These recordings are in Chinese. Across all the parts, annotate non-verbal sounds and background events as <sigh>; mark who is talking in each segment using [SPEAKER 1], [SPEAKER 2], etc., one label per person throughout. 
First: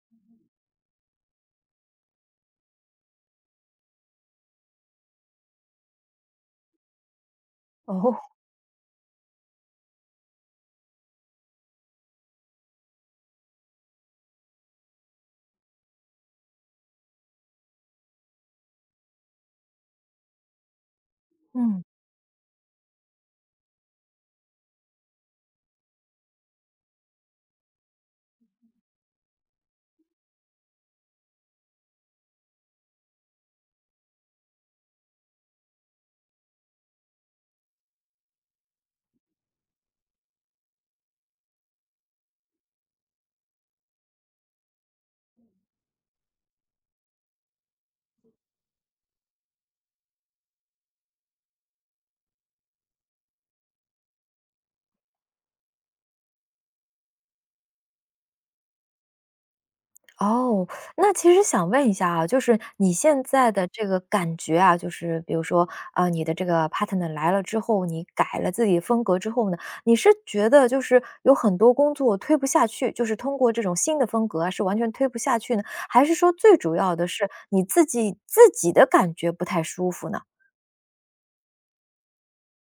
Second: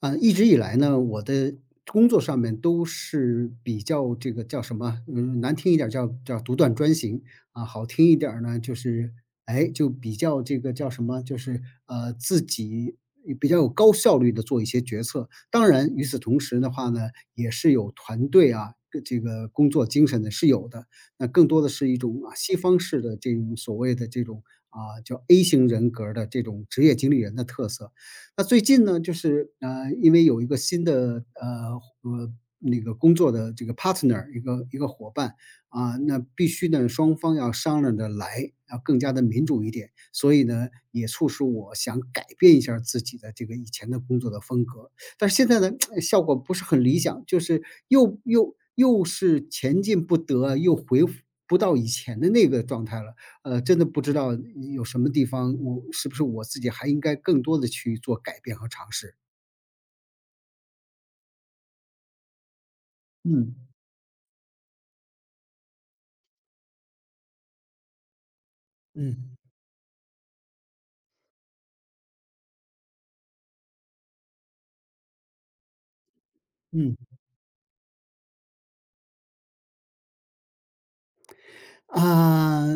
[SPEAKER 1] 一直以来呢，我的工作上面都是比较这个叫什么，难听一点儿叫独断专行，好听
[SPEAKER 2] 哦。
[SPEAKER 1] 一点儿呢，就是就比较这个叫什么，就是自己比较有高效率的做一些决策。当然，与此同时的话呢，也是有团队啊。跟这个工作精神的是有的，那更多的
[SPEAKER 2] 嗯，
[SPEAKER 1] 是一种啊西方式的这种所谓的这种叫 A 型人格儿的这种职业经理人的特色。那最近呢，就是因为有一个新的呃那个工作的这个 partner，一个伙伴啊，那必须呢双方要商量着来，要更加的民主一点。所以呢，也促使我想改变一下儿自己的这个以前的工作的风格，但是现在呢，<tsk> 效果不是很理想，就是又是前进不得，又回复不到以前的那个状态了。真的不知道有什么地方，我是不是我自己还应该更多的去做改变和尝试？
[SPEAKER 2] 哦，那其实想问一下啊，就是你现在
[SPEAKER 1] 嗯，
[SPEAKER 2] 的这个感觉啊，就是比如说，你的这个 partner 来了之后，你改了自己风格之
[SPEAKER 1] 嗯。
[SPEAKER 2] 后呢，你是觉得就是有很多工作推不下去，就是通过这种新的风格啊，是完全推不下去呢？还是说最主要
[SPEAKER 1] 嗯，
[SPEAKER 2] 的是你自己的感觉不太舒服呢？
[SPEAKER 1] 啊，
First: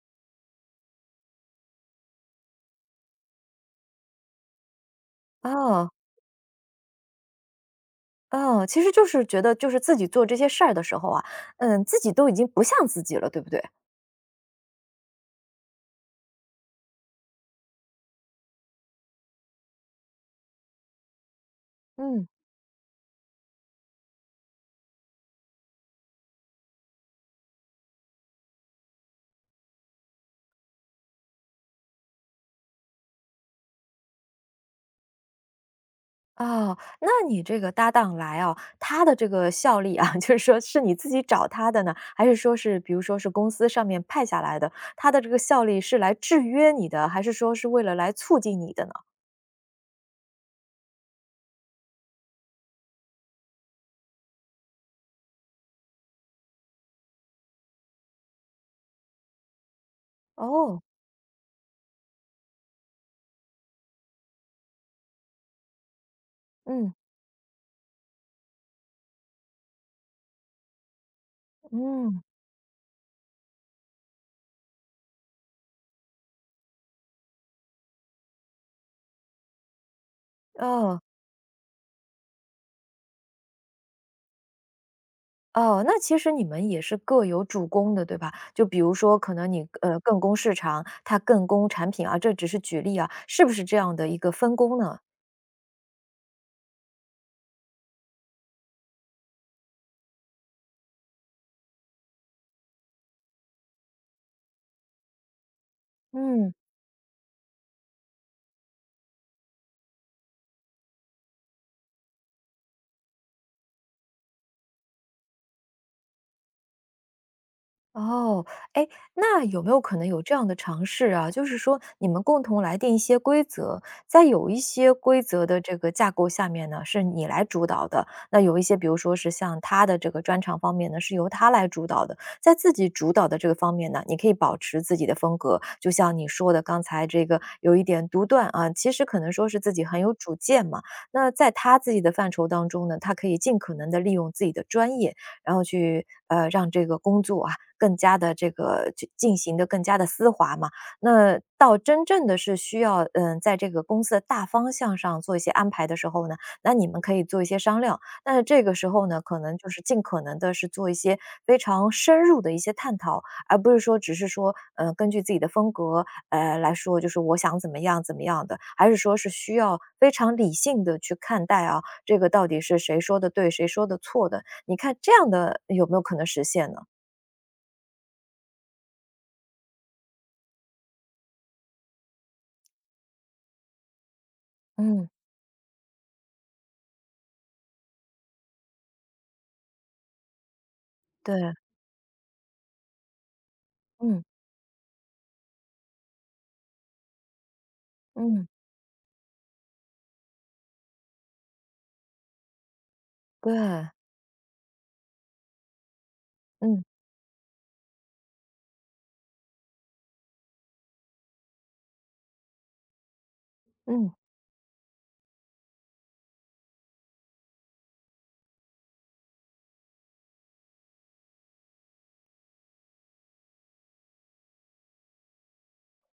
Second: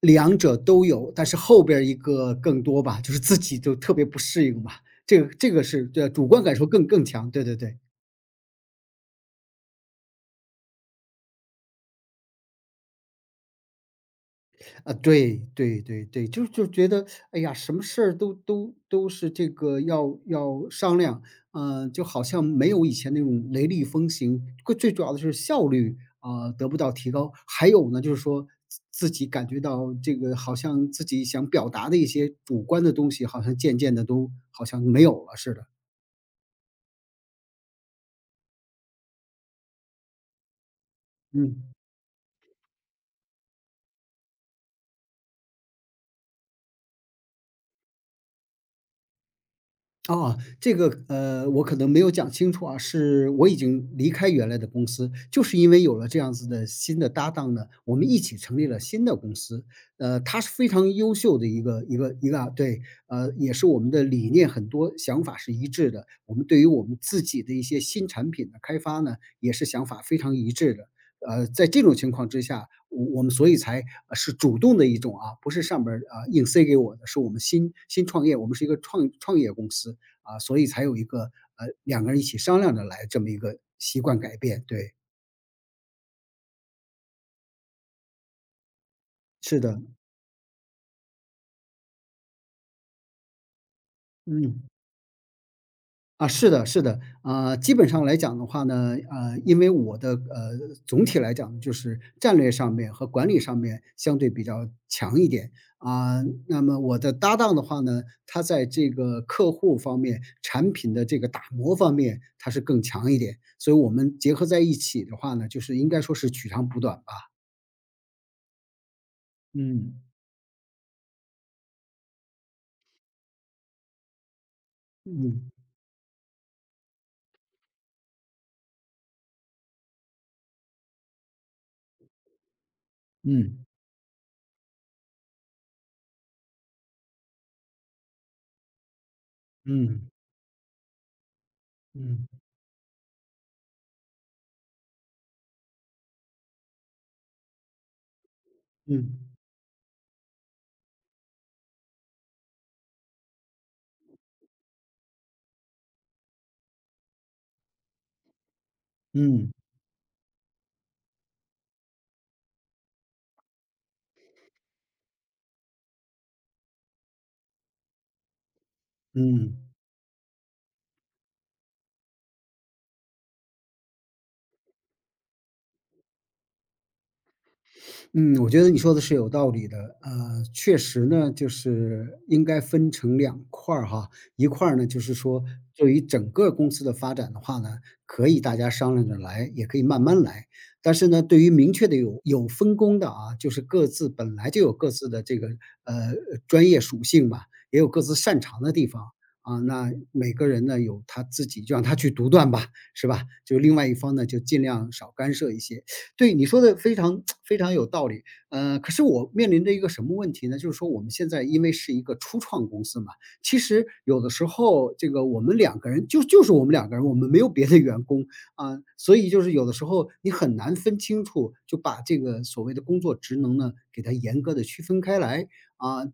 [SPEAKER 1] 两者都有，但是后边儿一个更多吧，就是自己就特别不适应吧，这个是
[SPEAKER 2] 哦。
[SPEAKER 1] 对，主观感受更强，对对对。
[SPEAKER 2] 哦，其实就是觉得就是自己做这些事儿的时候啊，嗯，自己都已经不像自己了，对不对？
[SPEAKER 1] 啊，对对对对，就觉得，哎呀，什么事儿都是这个要商量，嗯，就好
[SPEAKER 2] 嗯。
[SPEAKER 1] 像没有以前那种雷厉风行，最最主要的是效率啊，得不到提高，还有呢，就是说自己感觉到这个好像自己想表达的一些主观的东西，好像渐渐的都好像没有了似的，
[SPEAKER 2] 哦，那你这个搭档来哦，他的这个效力啊，<laughs> 就是说是你自己找
[SPEAKER 1] 嗯。
[SPEAKER 2] 他的呢，还是说是比如说是公司上面派下来的，他的这个效力是来制约你的，还是说是为了来促进你的呢？
[SPEAKER 1] 哦，这个，我可能没有讲清楚啊，是我已经离开原来的公司，就是因为有了这样子的新的搭档呢，我们一起成立了新的公司。他是非
[SPEAKER 2] 哦。
[SPEAKER 1] 常优秀的一个啊，对，呃，也是我们的理念很多想法是一致的，我们对于我
[SPEAKER 2] 嗯。
[SPEAKER 1] 们自己的一些新产品的开发呢，也是想法非常一致的。在这种情
[SPEAKER 2] 嗯。
[SPEAKER 1] 况之下，我们所以才是主动的一种啊，不是上边儿啊硬塞给我的，是我们新创业，我们是一个创业公司，啊，所以才有
[SPEAKER 2] 哦。
[SPEAKER 1] 一个两个人一起商量着来这么一个习惯改变。对，
[SPEAKER 2] 哦，那其实你们也是各有主攻的，对吧？就比如说可能
[SPEAKER 1] 是
[SPEAKER 2] 你，
[SPEAKER 1] 的，
[SPEAKER 2] 更攻市场，他更攻产品啊，这只是举例啊，是不是这样的一个分
[SPEAKER 1] 嗯，
[SPEAKER 2] 工呢？
[SPEAKER 1] 啊，是的，是的，啊、基本上来讲的话呢，因为我的总体来讲就是战略上面和管理上面相对比较强一点啊、
[SPEAKER 2] 嗯。
[SPEAKER 1] 那么我的搭档的话呢，他在这个客户方面、产品的这个打磨方面，他是更强一点，所以我们结合在一起的话呢，就是应该说是取长补短吧。
[SPEAKER 2] 哦。哎，那有没有可
[SPEAKER 1] 嗯
[SPEAKER 2] 能有这样的尝试啊，就是说你们共同来定一些规则，在有一些规
[SPEAKER 1] 嗯
[SPEAKER 2] 则的这个架构下面呢，是你来主导的，那有一些比如说是像他的这个专长方面呢，是由他来主导的。在自己主导的这个
[SPEAKER 1] 嗯。
[SPEAKER 2] 方面呢，你可以保持自己的风格，就像你说的刚才这个有一点独断啊，其实可能说是自己很
[SPEAKER 1] 嗯，
[SPEAKER 2] 有主见嘛。那在他自己的
[SPEAKER 1] 嗯，
[SPEAKER 2] 范畴当中呢，他可以尽可能的利用自己的专业，然后去，让这个工作啊更加的这个进
[SPEAKER 1] 嗯，
[SPEAKER 2] 进行的更加的丝滑嘛。那到真正的是需要，嗯，在这个公司的大方向上做一些安排的时候呢，那你们可以做一些商量。但是这个时候呢，可
[SPEAKER 1] 嗯，
[SPEAKER 2] 能就是尽可能的是做一些非常深入的一些探讨，而不是说只是说，根据自己的风格，来说就是我想怎么样怎么样的，还是说是需
[SPEAKER 1] 嗯。
[SPEAKER 2] 要非常理性的去看待啊，这个到底是谁说的对，谁说的错的，你看这样的有没有可能实现呢？
[SPEAKER 1] 嗯，我觉得你说的是有道理的。确实呢，就是应该分成两块儿哈，一块儿呢就
[SPEAKER 2] 嗯。
[SPEAKER 1] 是说，对于整个公司的发展的话呢，可以大家商量着来，也可以慢慢来。但是呢，对于
[SPEAKER 2] 对。
[SPEAKER 1] 明确的有分工的啊，就是各自
[SPEAKER 2] 嗯。
[SPEAKER 1] 本来就有各自的这个呃专业属性嘛，也有各自擅
[SPEAKER 2] 嗯。
[SPEAKER 1] 长的地方啊。那每个人呢有他自己，就让他去独断吧，是吧？就另外
[SPEAKER 2] 对。
[SPEAKER 1] 一方呢，就尽量少干涉一些。对，你说的
[SPEAKER 2] 嗯。
[SPEAKER 1] 非常非常有道理。可是我面临着一个什么问题呢？就是说我们现在因为是一个初创公司嘛，其实
[SPEAKER 2] 嗯。
[SPEAKER 1] 有的时候这个我们两个人就是我们两个人，我们没有别的员工啊，所以就是有的时候你很难分清楚，就把这个所谓的工作职能呢，给它严格的区分开来啊。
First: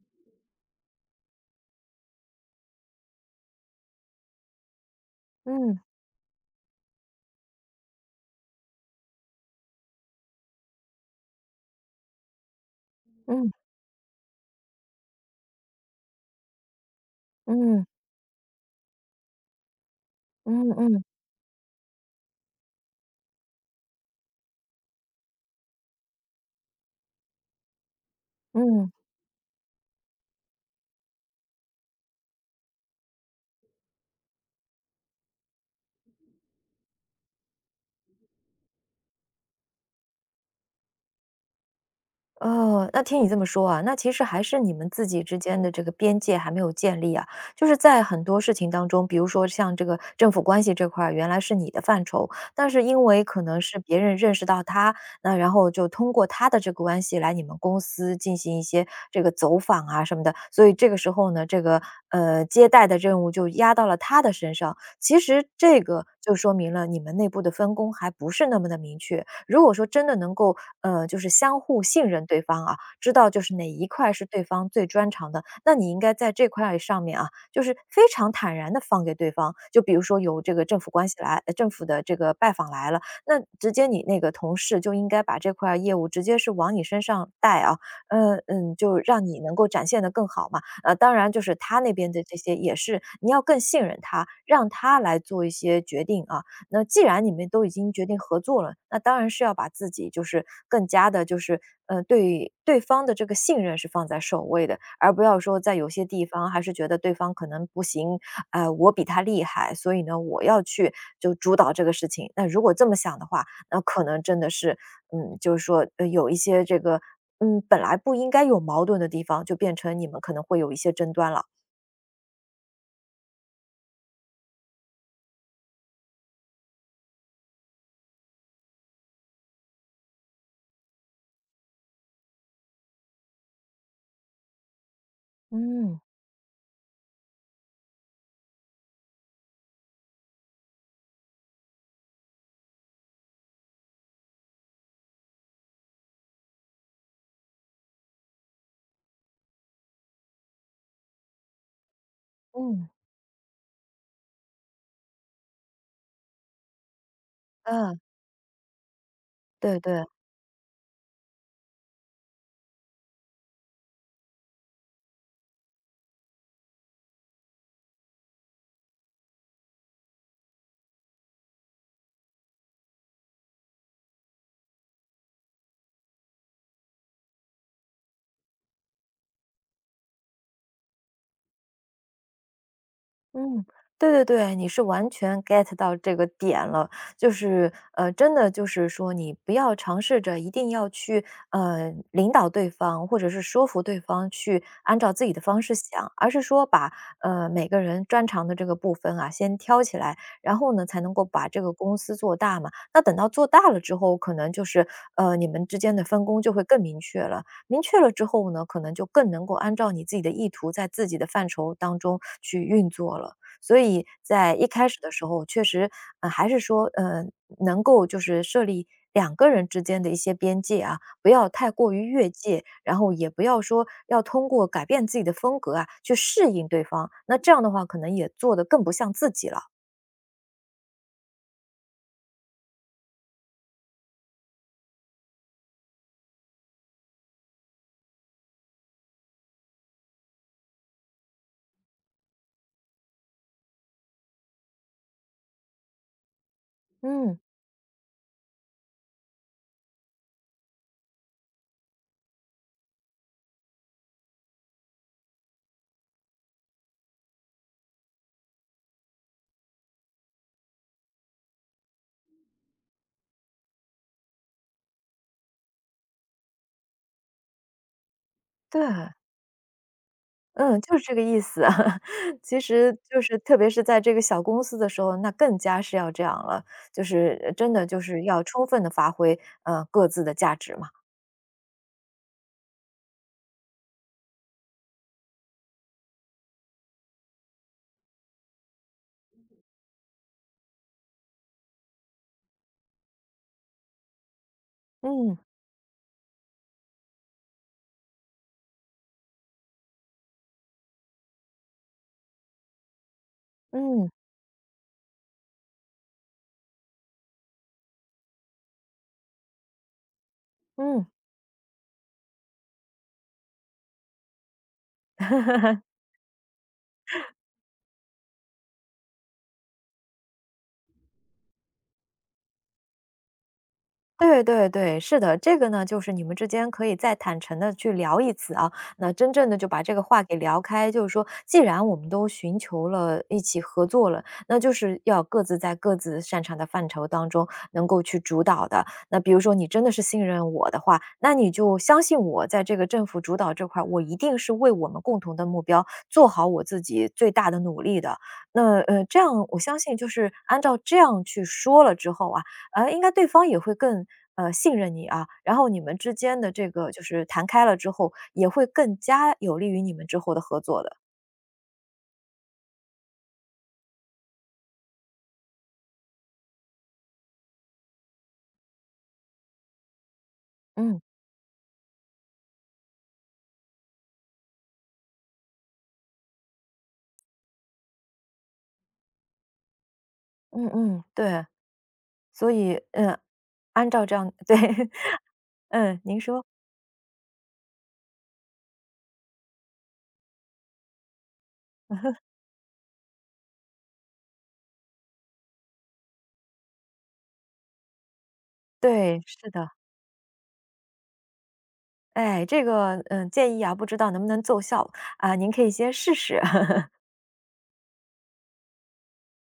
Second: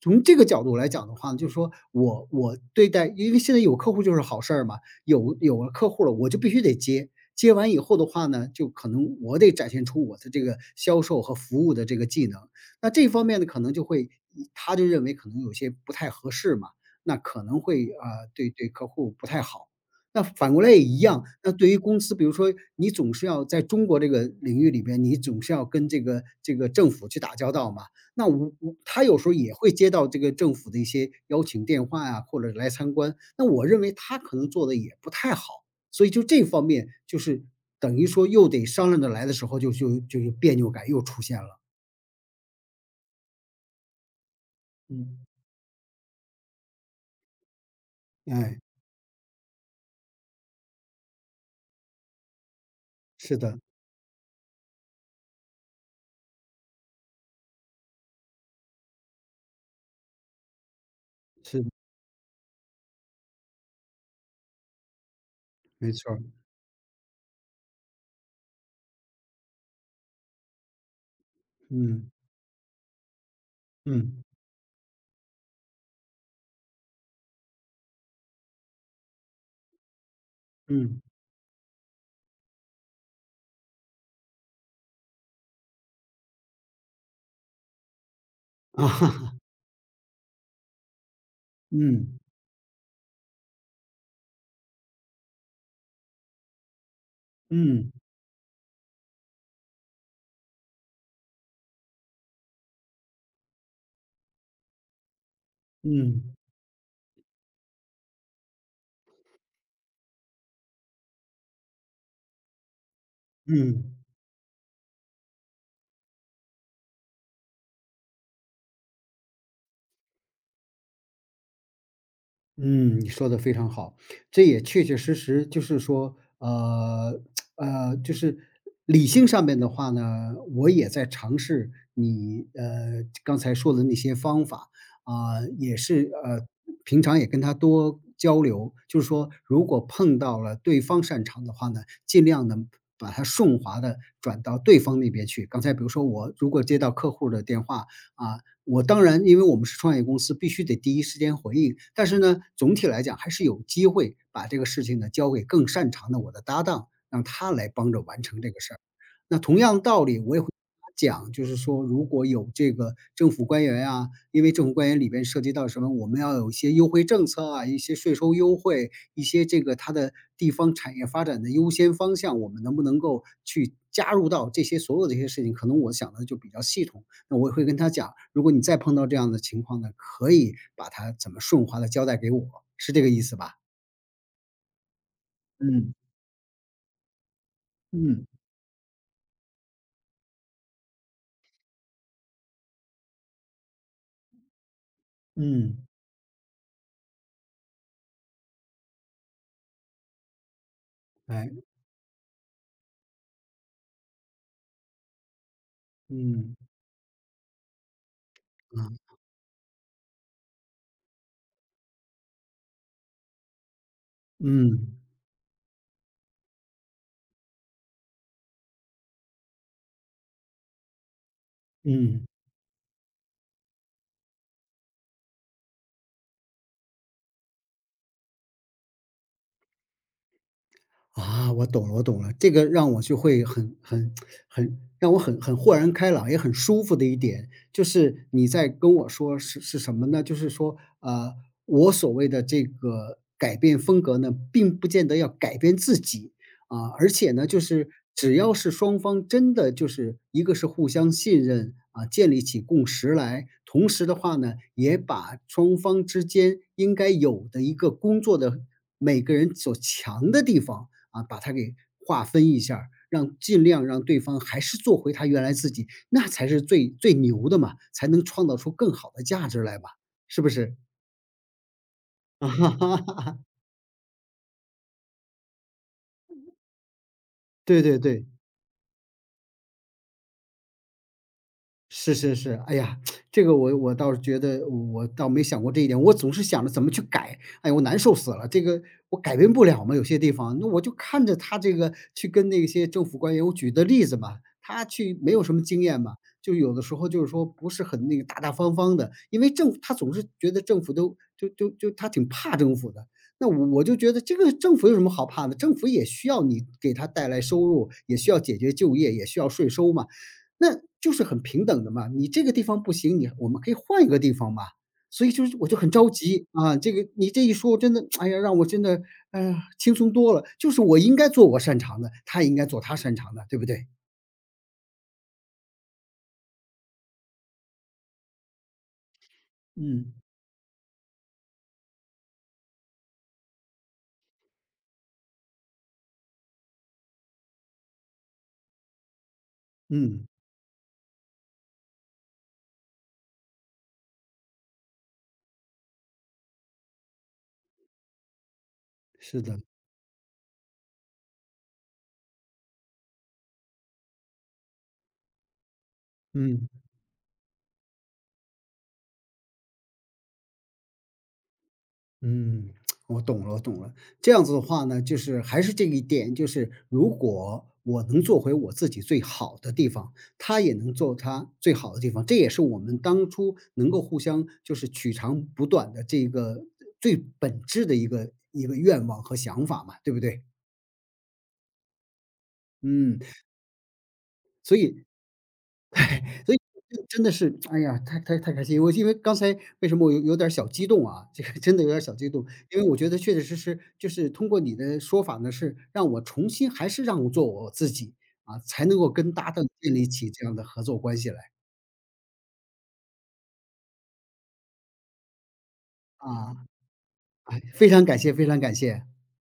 [SPEAKER 1] 从这个角度来讲的话呢就是说我对待，因为现在有客户就是好事儿嘛，有了
[SPEAKER 2] 嗯。
[SPEAKER 1] 客户了，我就必须得接接完以后的话呢，就可能我得展现出我的这个销售和服务的这个技能。那这方面呢，
[SPEAKER 2] 嗯。
[SPEAKER 1] 可能就会他就认为可能有些不太合适嘛，那可能
[SPEAKER 2] 嗯。
[SPEAKER 1] 会啊，对客户不太好。那反过
[SPEAKER 2] 嗯。
[SPEAKER 1] 来也
[SPEAKER 2] 嗯。
[SPEAKER 1] 一
[SPEAKER 2] 嗯。
[SPEAKER 1] 样，那对于公司，比如说你总是要在中国这个领域里边，你总是要跟这个政府去打交道嘛。那
[SPEAKER 2] 嗯。
[SPEAKER 1] 他有时候也会接到这个政府的一些邀请电话呀、或者来参观。那我认为他可能做的也不太好，所以就这方面，就是等于说又得商量着来的时候就，就有别扭感又出现了。
[SPEAKER 2] 哦，那听你这么说啊，那其实还是你们自
[SPEAKER 1] 嗯，
[SPEAKER 2] 己之间的这个边界还没有建立啊。就是在很多事
[SPEAKER 1] 哎，
[SPEAKER 2] 情当中，比如说像这个政府关系这块儿，原来是你的范畴，但是因为
[SPEAKER 1] 是
[SPEAKER 2] 可能
[SPEAKER 1] 的，
[SPEAKER 2] 是别人认识到他，那然后就通过他的这个关系来你们公司进行一些这个走访啊什么的，所以这个时候呢，这
[SPEAKER 1] 是的，
[SPEAKER 2] 个呃接待的任务就压到了他的身上。其实这
[SPEAKER 1] 没
[SPEAKER 2] 个
[SPEAKER 1] 错儿。
[SPEAKER 2] 就说明了你们内部的分工还不是那么的明确，如果说真的能够，就是相互信
[SPEAKER 1] 嗯
[SPEAKER 2] 任对方啊，知道就是哪一块
[SPEAKER 1] 嗯
[SPEAKER 2] 是对方最专长的，那你应该在这块上面啊，就是非常坦然的放给对方。就比如说有这个政府
[SPEAKER 1] 嗯，
[SPEAKER 2] 关系来政府的这个拜访来了，那直接你那个同事就应该把这块业务直接是往你身上带啊。
[SPEAKER 1] 啊，
[SPEAKER 2] 就让
[SPEAKER 1] <laughs>
[SPEAKER 2] 你能够展现的更好嘛。当然就是他那
[SPEAKER 1] 嗯
[SPEAKER 2] 边的这些也是你要更信任他，让他来做一些决定啊，那既然你们都已
[SPEAKER 1] 嗯
[SPEAKER 2] 经决定合作了，那当然是要把自己就是更加的，对对方的这个信任是放在首位的，而不要说在有些地
[SPEAKER 1] 嗯
[SPEAKER 2] 方还是觉得对方可能不行，我比他厉害，所以呢，我要去就主导这个事情。那如果这么想的话，那
[SPEAKER 1] 嗯。
[SPEAKER 2] 可能真的是，嗯，就是说有一些这个，嗯，本来不应该有矛盾的地方，就变成你们可能会有一些争端了。
[SPEAKER 1] 嗯，你说的非常好，这也确确实实就是说，<tsk> 就是理性上面的话呢，我也在尝试你刚才说的那些方法啊，也
[SPEAKER 2] 嗯。
[SPEAKER 1] 是平常也跟他多交流，就是说如果碰到了对方擅长的话呢，尽量的把它顺滑的转到对方那边去。刚才比如说我如果接到客户的电话啊，我当然因为我们是创业公司，必须得第一时间回应，但是呢，总体
[SPEAKER 2] 嗯。
[SPEAKER 1] 来讲还是有机会把这个事情呢交给更擅长的我的搭档，让他来帮
[SPEAKER 2] 嗯。
[SPEAKER 1] 着完成这个事儿。那同
[SPEAKER 2] 对
[SPEAKER 1] 样道
[SPEAKER 2] 对。
[SPEAKER 1] 理，我也会讲，就是说如果有这个政府官员啊，因为政府官员里边涉及到什么，我们要有一些优惠政策啊，一些税收优惠，一些这个它的地方产业发展的优先方向，我们能不能够去加入到这些所有这些事情？可能我想的就比较系统。那我会跟他讲，如果你再碰到这样的情况呢，可以把它怎么顺滑的交代给我，是这个意思吧？
[SPEAKER 2] 嗯。对，你是完全 get 到
[SPEAKER 1] 嗯，
[SPEAKER 2] 这个点了，就是，
[SPEAKER 1] 嗯。
[SPEAKER 2] 真的就是说，你不要尝试着一定要去，领导对方，或者是说服对方去按照自己的方式
[SPEAKER 1] 嗯，
[SPEAKER 2] 想，而是说把，每个人专长的这个部分啊，先挑起来，然后呢，才能够把
[SPEAKER 1] 哎，
[SPEAKER 2] 这个公司做大嘛。那等到做大了之后，可能就是，你们之间的分工就
[SPEAKER 1] 嗯，
[SPEAKER 2] 会更明确了。明确了之后呢，可能就
[SPEAKER 1] 啊，
[SPEAKER 2] 更能够按照你自己的意图，在自己的范畴当中去运作了。所以在一开
[SPEAKER 1] 嗯，
[SPEAKER 2] 始的时候，确实，还是说，能够就是设立两个人之间的一些边界啊，不要太过于
[SPEAKER 1] 嗯。
[SPEAKER 2] 越界，然后也不要说要通过改变自己的风格啊，去适应对方。那这样的话，可能也做得更不像自己了。
[SPEAKER 1] 啊，我懂了，我懂了，这个让我就会很让我很豁然开朗，也很舒服的一点，就是你在跟我说是什么呢？就是说，我所谓的这个改变风格呢，并不见得要改变自己啊，而且
[SPEAKER 2] 嗯。
[SPEAKER 1] 呢，就是只要是双方真的就是一个是互相信任啊，建立起共识来，同时的话呢，也把双方之间应该有的一个工作的每个人所强的地方。啊，把它给划分一下儿让尽量让对方还是做回他原来自己，那才是最最牛的嘛，才能创造出
[SPEAKER 2] 对。
[SPEAKER 1] 更好的价值来嘛，是不是？
[SPEAKER 2] 嗯，就是这个意思。<laughs> 其实就是
[SPEAKER 1] <laughs>
[SPEAKER 2] 特别是在这个小公司的时候，那更加是要这样了，就是真
[SPEAKER 1] 对
[SPEAKER 2] 的
[SPEAKER 1] 对
[SPEAKER 2] 就是
[SPEAKER 1] 对。
[SPEAKER 2] 要充分的发挥，各自的价值嘛。
[SPEAKER 1] 是是是，哎呀，这个我倒是觉得我倒没想过这一点，我总是想着怎么去改，哎呀，我难受死了，这个我改变不了嘛，有些地方，那我就看着他这个去跟那些政府官员，我举的例子嘛，他去没
[SPEAKER 2] 嗯。
[SPEAKER 1] 有什么经验嘛，就有的时候就是说不是很那个大大方方的，因为政府他总是觉得政府都就他挺怕政府的。那我就
[SPEAKER 2] 嗯。
[SPEAKER 1] 觉得这个政府有什么好怕的？政府也需要你给他带来收入，也需要解决就业，也需要税收嘛。那
[SPEAKER 2] 嗯。
[SPEAKER 1] 就是很平等的嘛，你这个地方不行，你我们可以换一个地方嘛。所以就是我就很着急，啊，这个你这一说，我真的，哎呀，让我真的，哎呀，轻松多了。就是我应该做我擅长的，他应该做他擅长的，对不对？
[SPEAKER 2] 对，是的，这个呢，就是你们之间可以再坦诚的去聊一次啊，那真正的就把这个
[SPEAKER 1] 嗯，
[SPEAKER 2] 话给聊开，就是说既然我们都寻求了一起合作了，那就是要各自在各自擅长的范畴当中能够去主导的。那比如说你真的是信
[SPEAKER 1] 嗯，
[SPEAKER 2] 任我的话，那你就相信我在这个政府主导这块儿，我一定是为我们共同的目标做好我自己最大的努力的。那，这
[SPEAKER 1] 是
[SPEAKER 2] 样我
[SPEAKER 1] 的，
[SPEAKER 2] 相信就是按照这样去说了之后啊，应该对方也会更，信任你啊，然后你们之间的
[SPEAKER 1] 嗯。
[SPEAKER 2] 这个就是谈开了之后，也会更加有利于你们之后的合作的。
[SPEAKER 1] 嗯，我懂了，我懂了。这样子的话呢，就是还是这一点，就是如果我能做回我自己最好的地方，他也能
[SPEAKER 2] 嗯。
[SPEAKER 1] 做他最好的地方，这也是我们当初能够互相就是取长补短的这个最本质的一个愿望和想法嘛，对不对？
[SPEAKER 2] 嗯，对。所以，嗯，
[SPEAKER 1] 嗯。
[SPEAKER 2] 按照这样 <laughs> 对。嗯，您说。
[SPEAKER 1] 所以真的是，哎呀，太开心！我因为刚才为什么我有点儿小激动啊？这个真的有点儿小激动，因为我觉得确确实实就是通过你的说法呢，是让我重新还是让我做我自己啊，才能够
[SPEAKER 2] 对，
[SPEAKER 1] 跟
[SPEAKER 2] 是
[SPEAKER 1] 搭档
[SPEAKER 2] 的。
[SPEAKER 1] 建立起这样的合作关系来
[SPEAKER 2] 哎，这个，嗯，建议啊，不知道能不能奏效，啊，您可以先试试。
[SPEAKER 1] 啊！哎，非常感谢，非常感谢。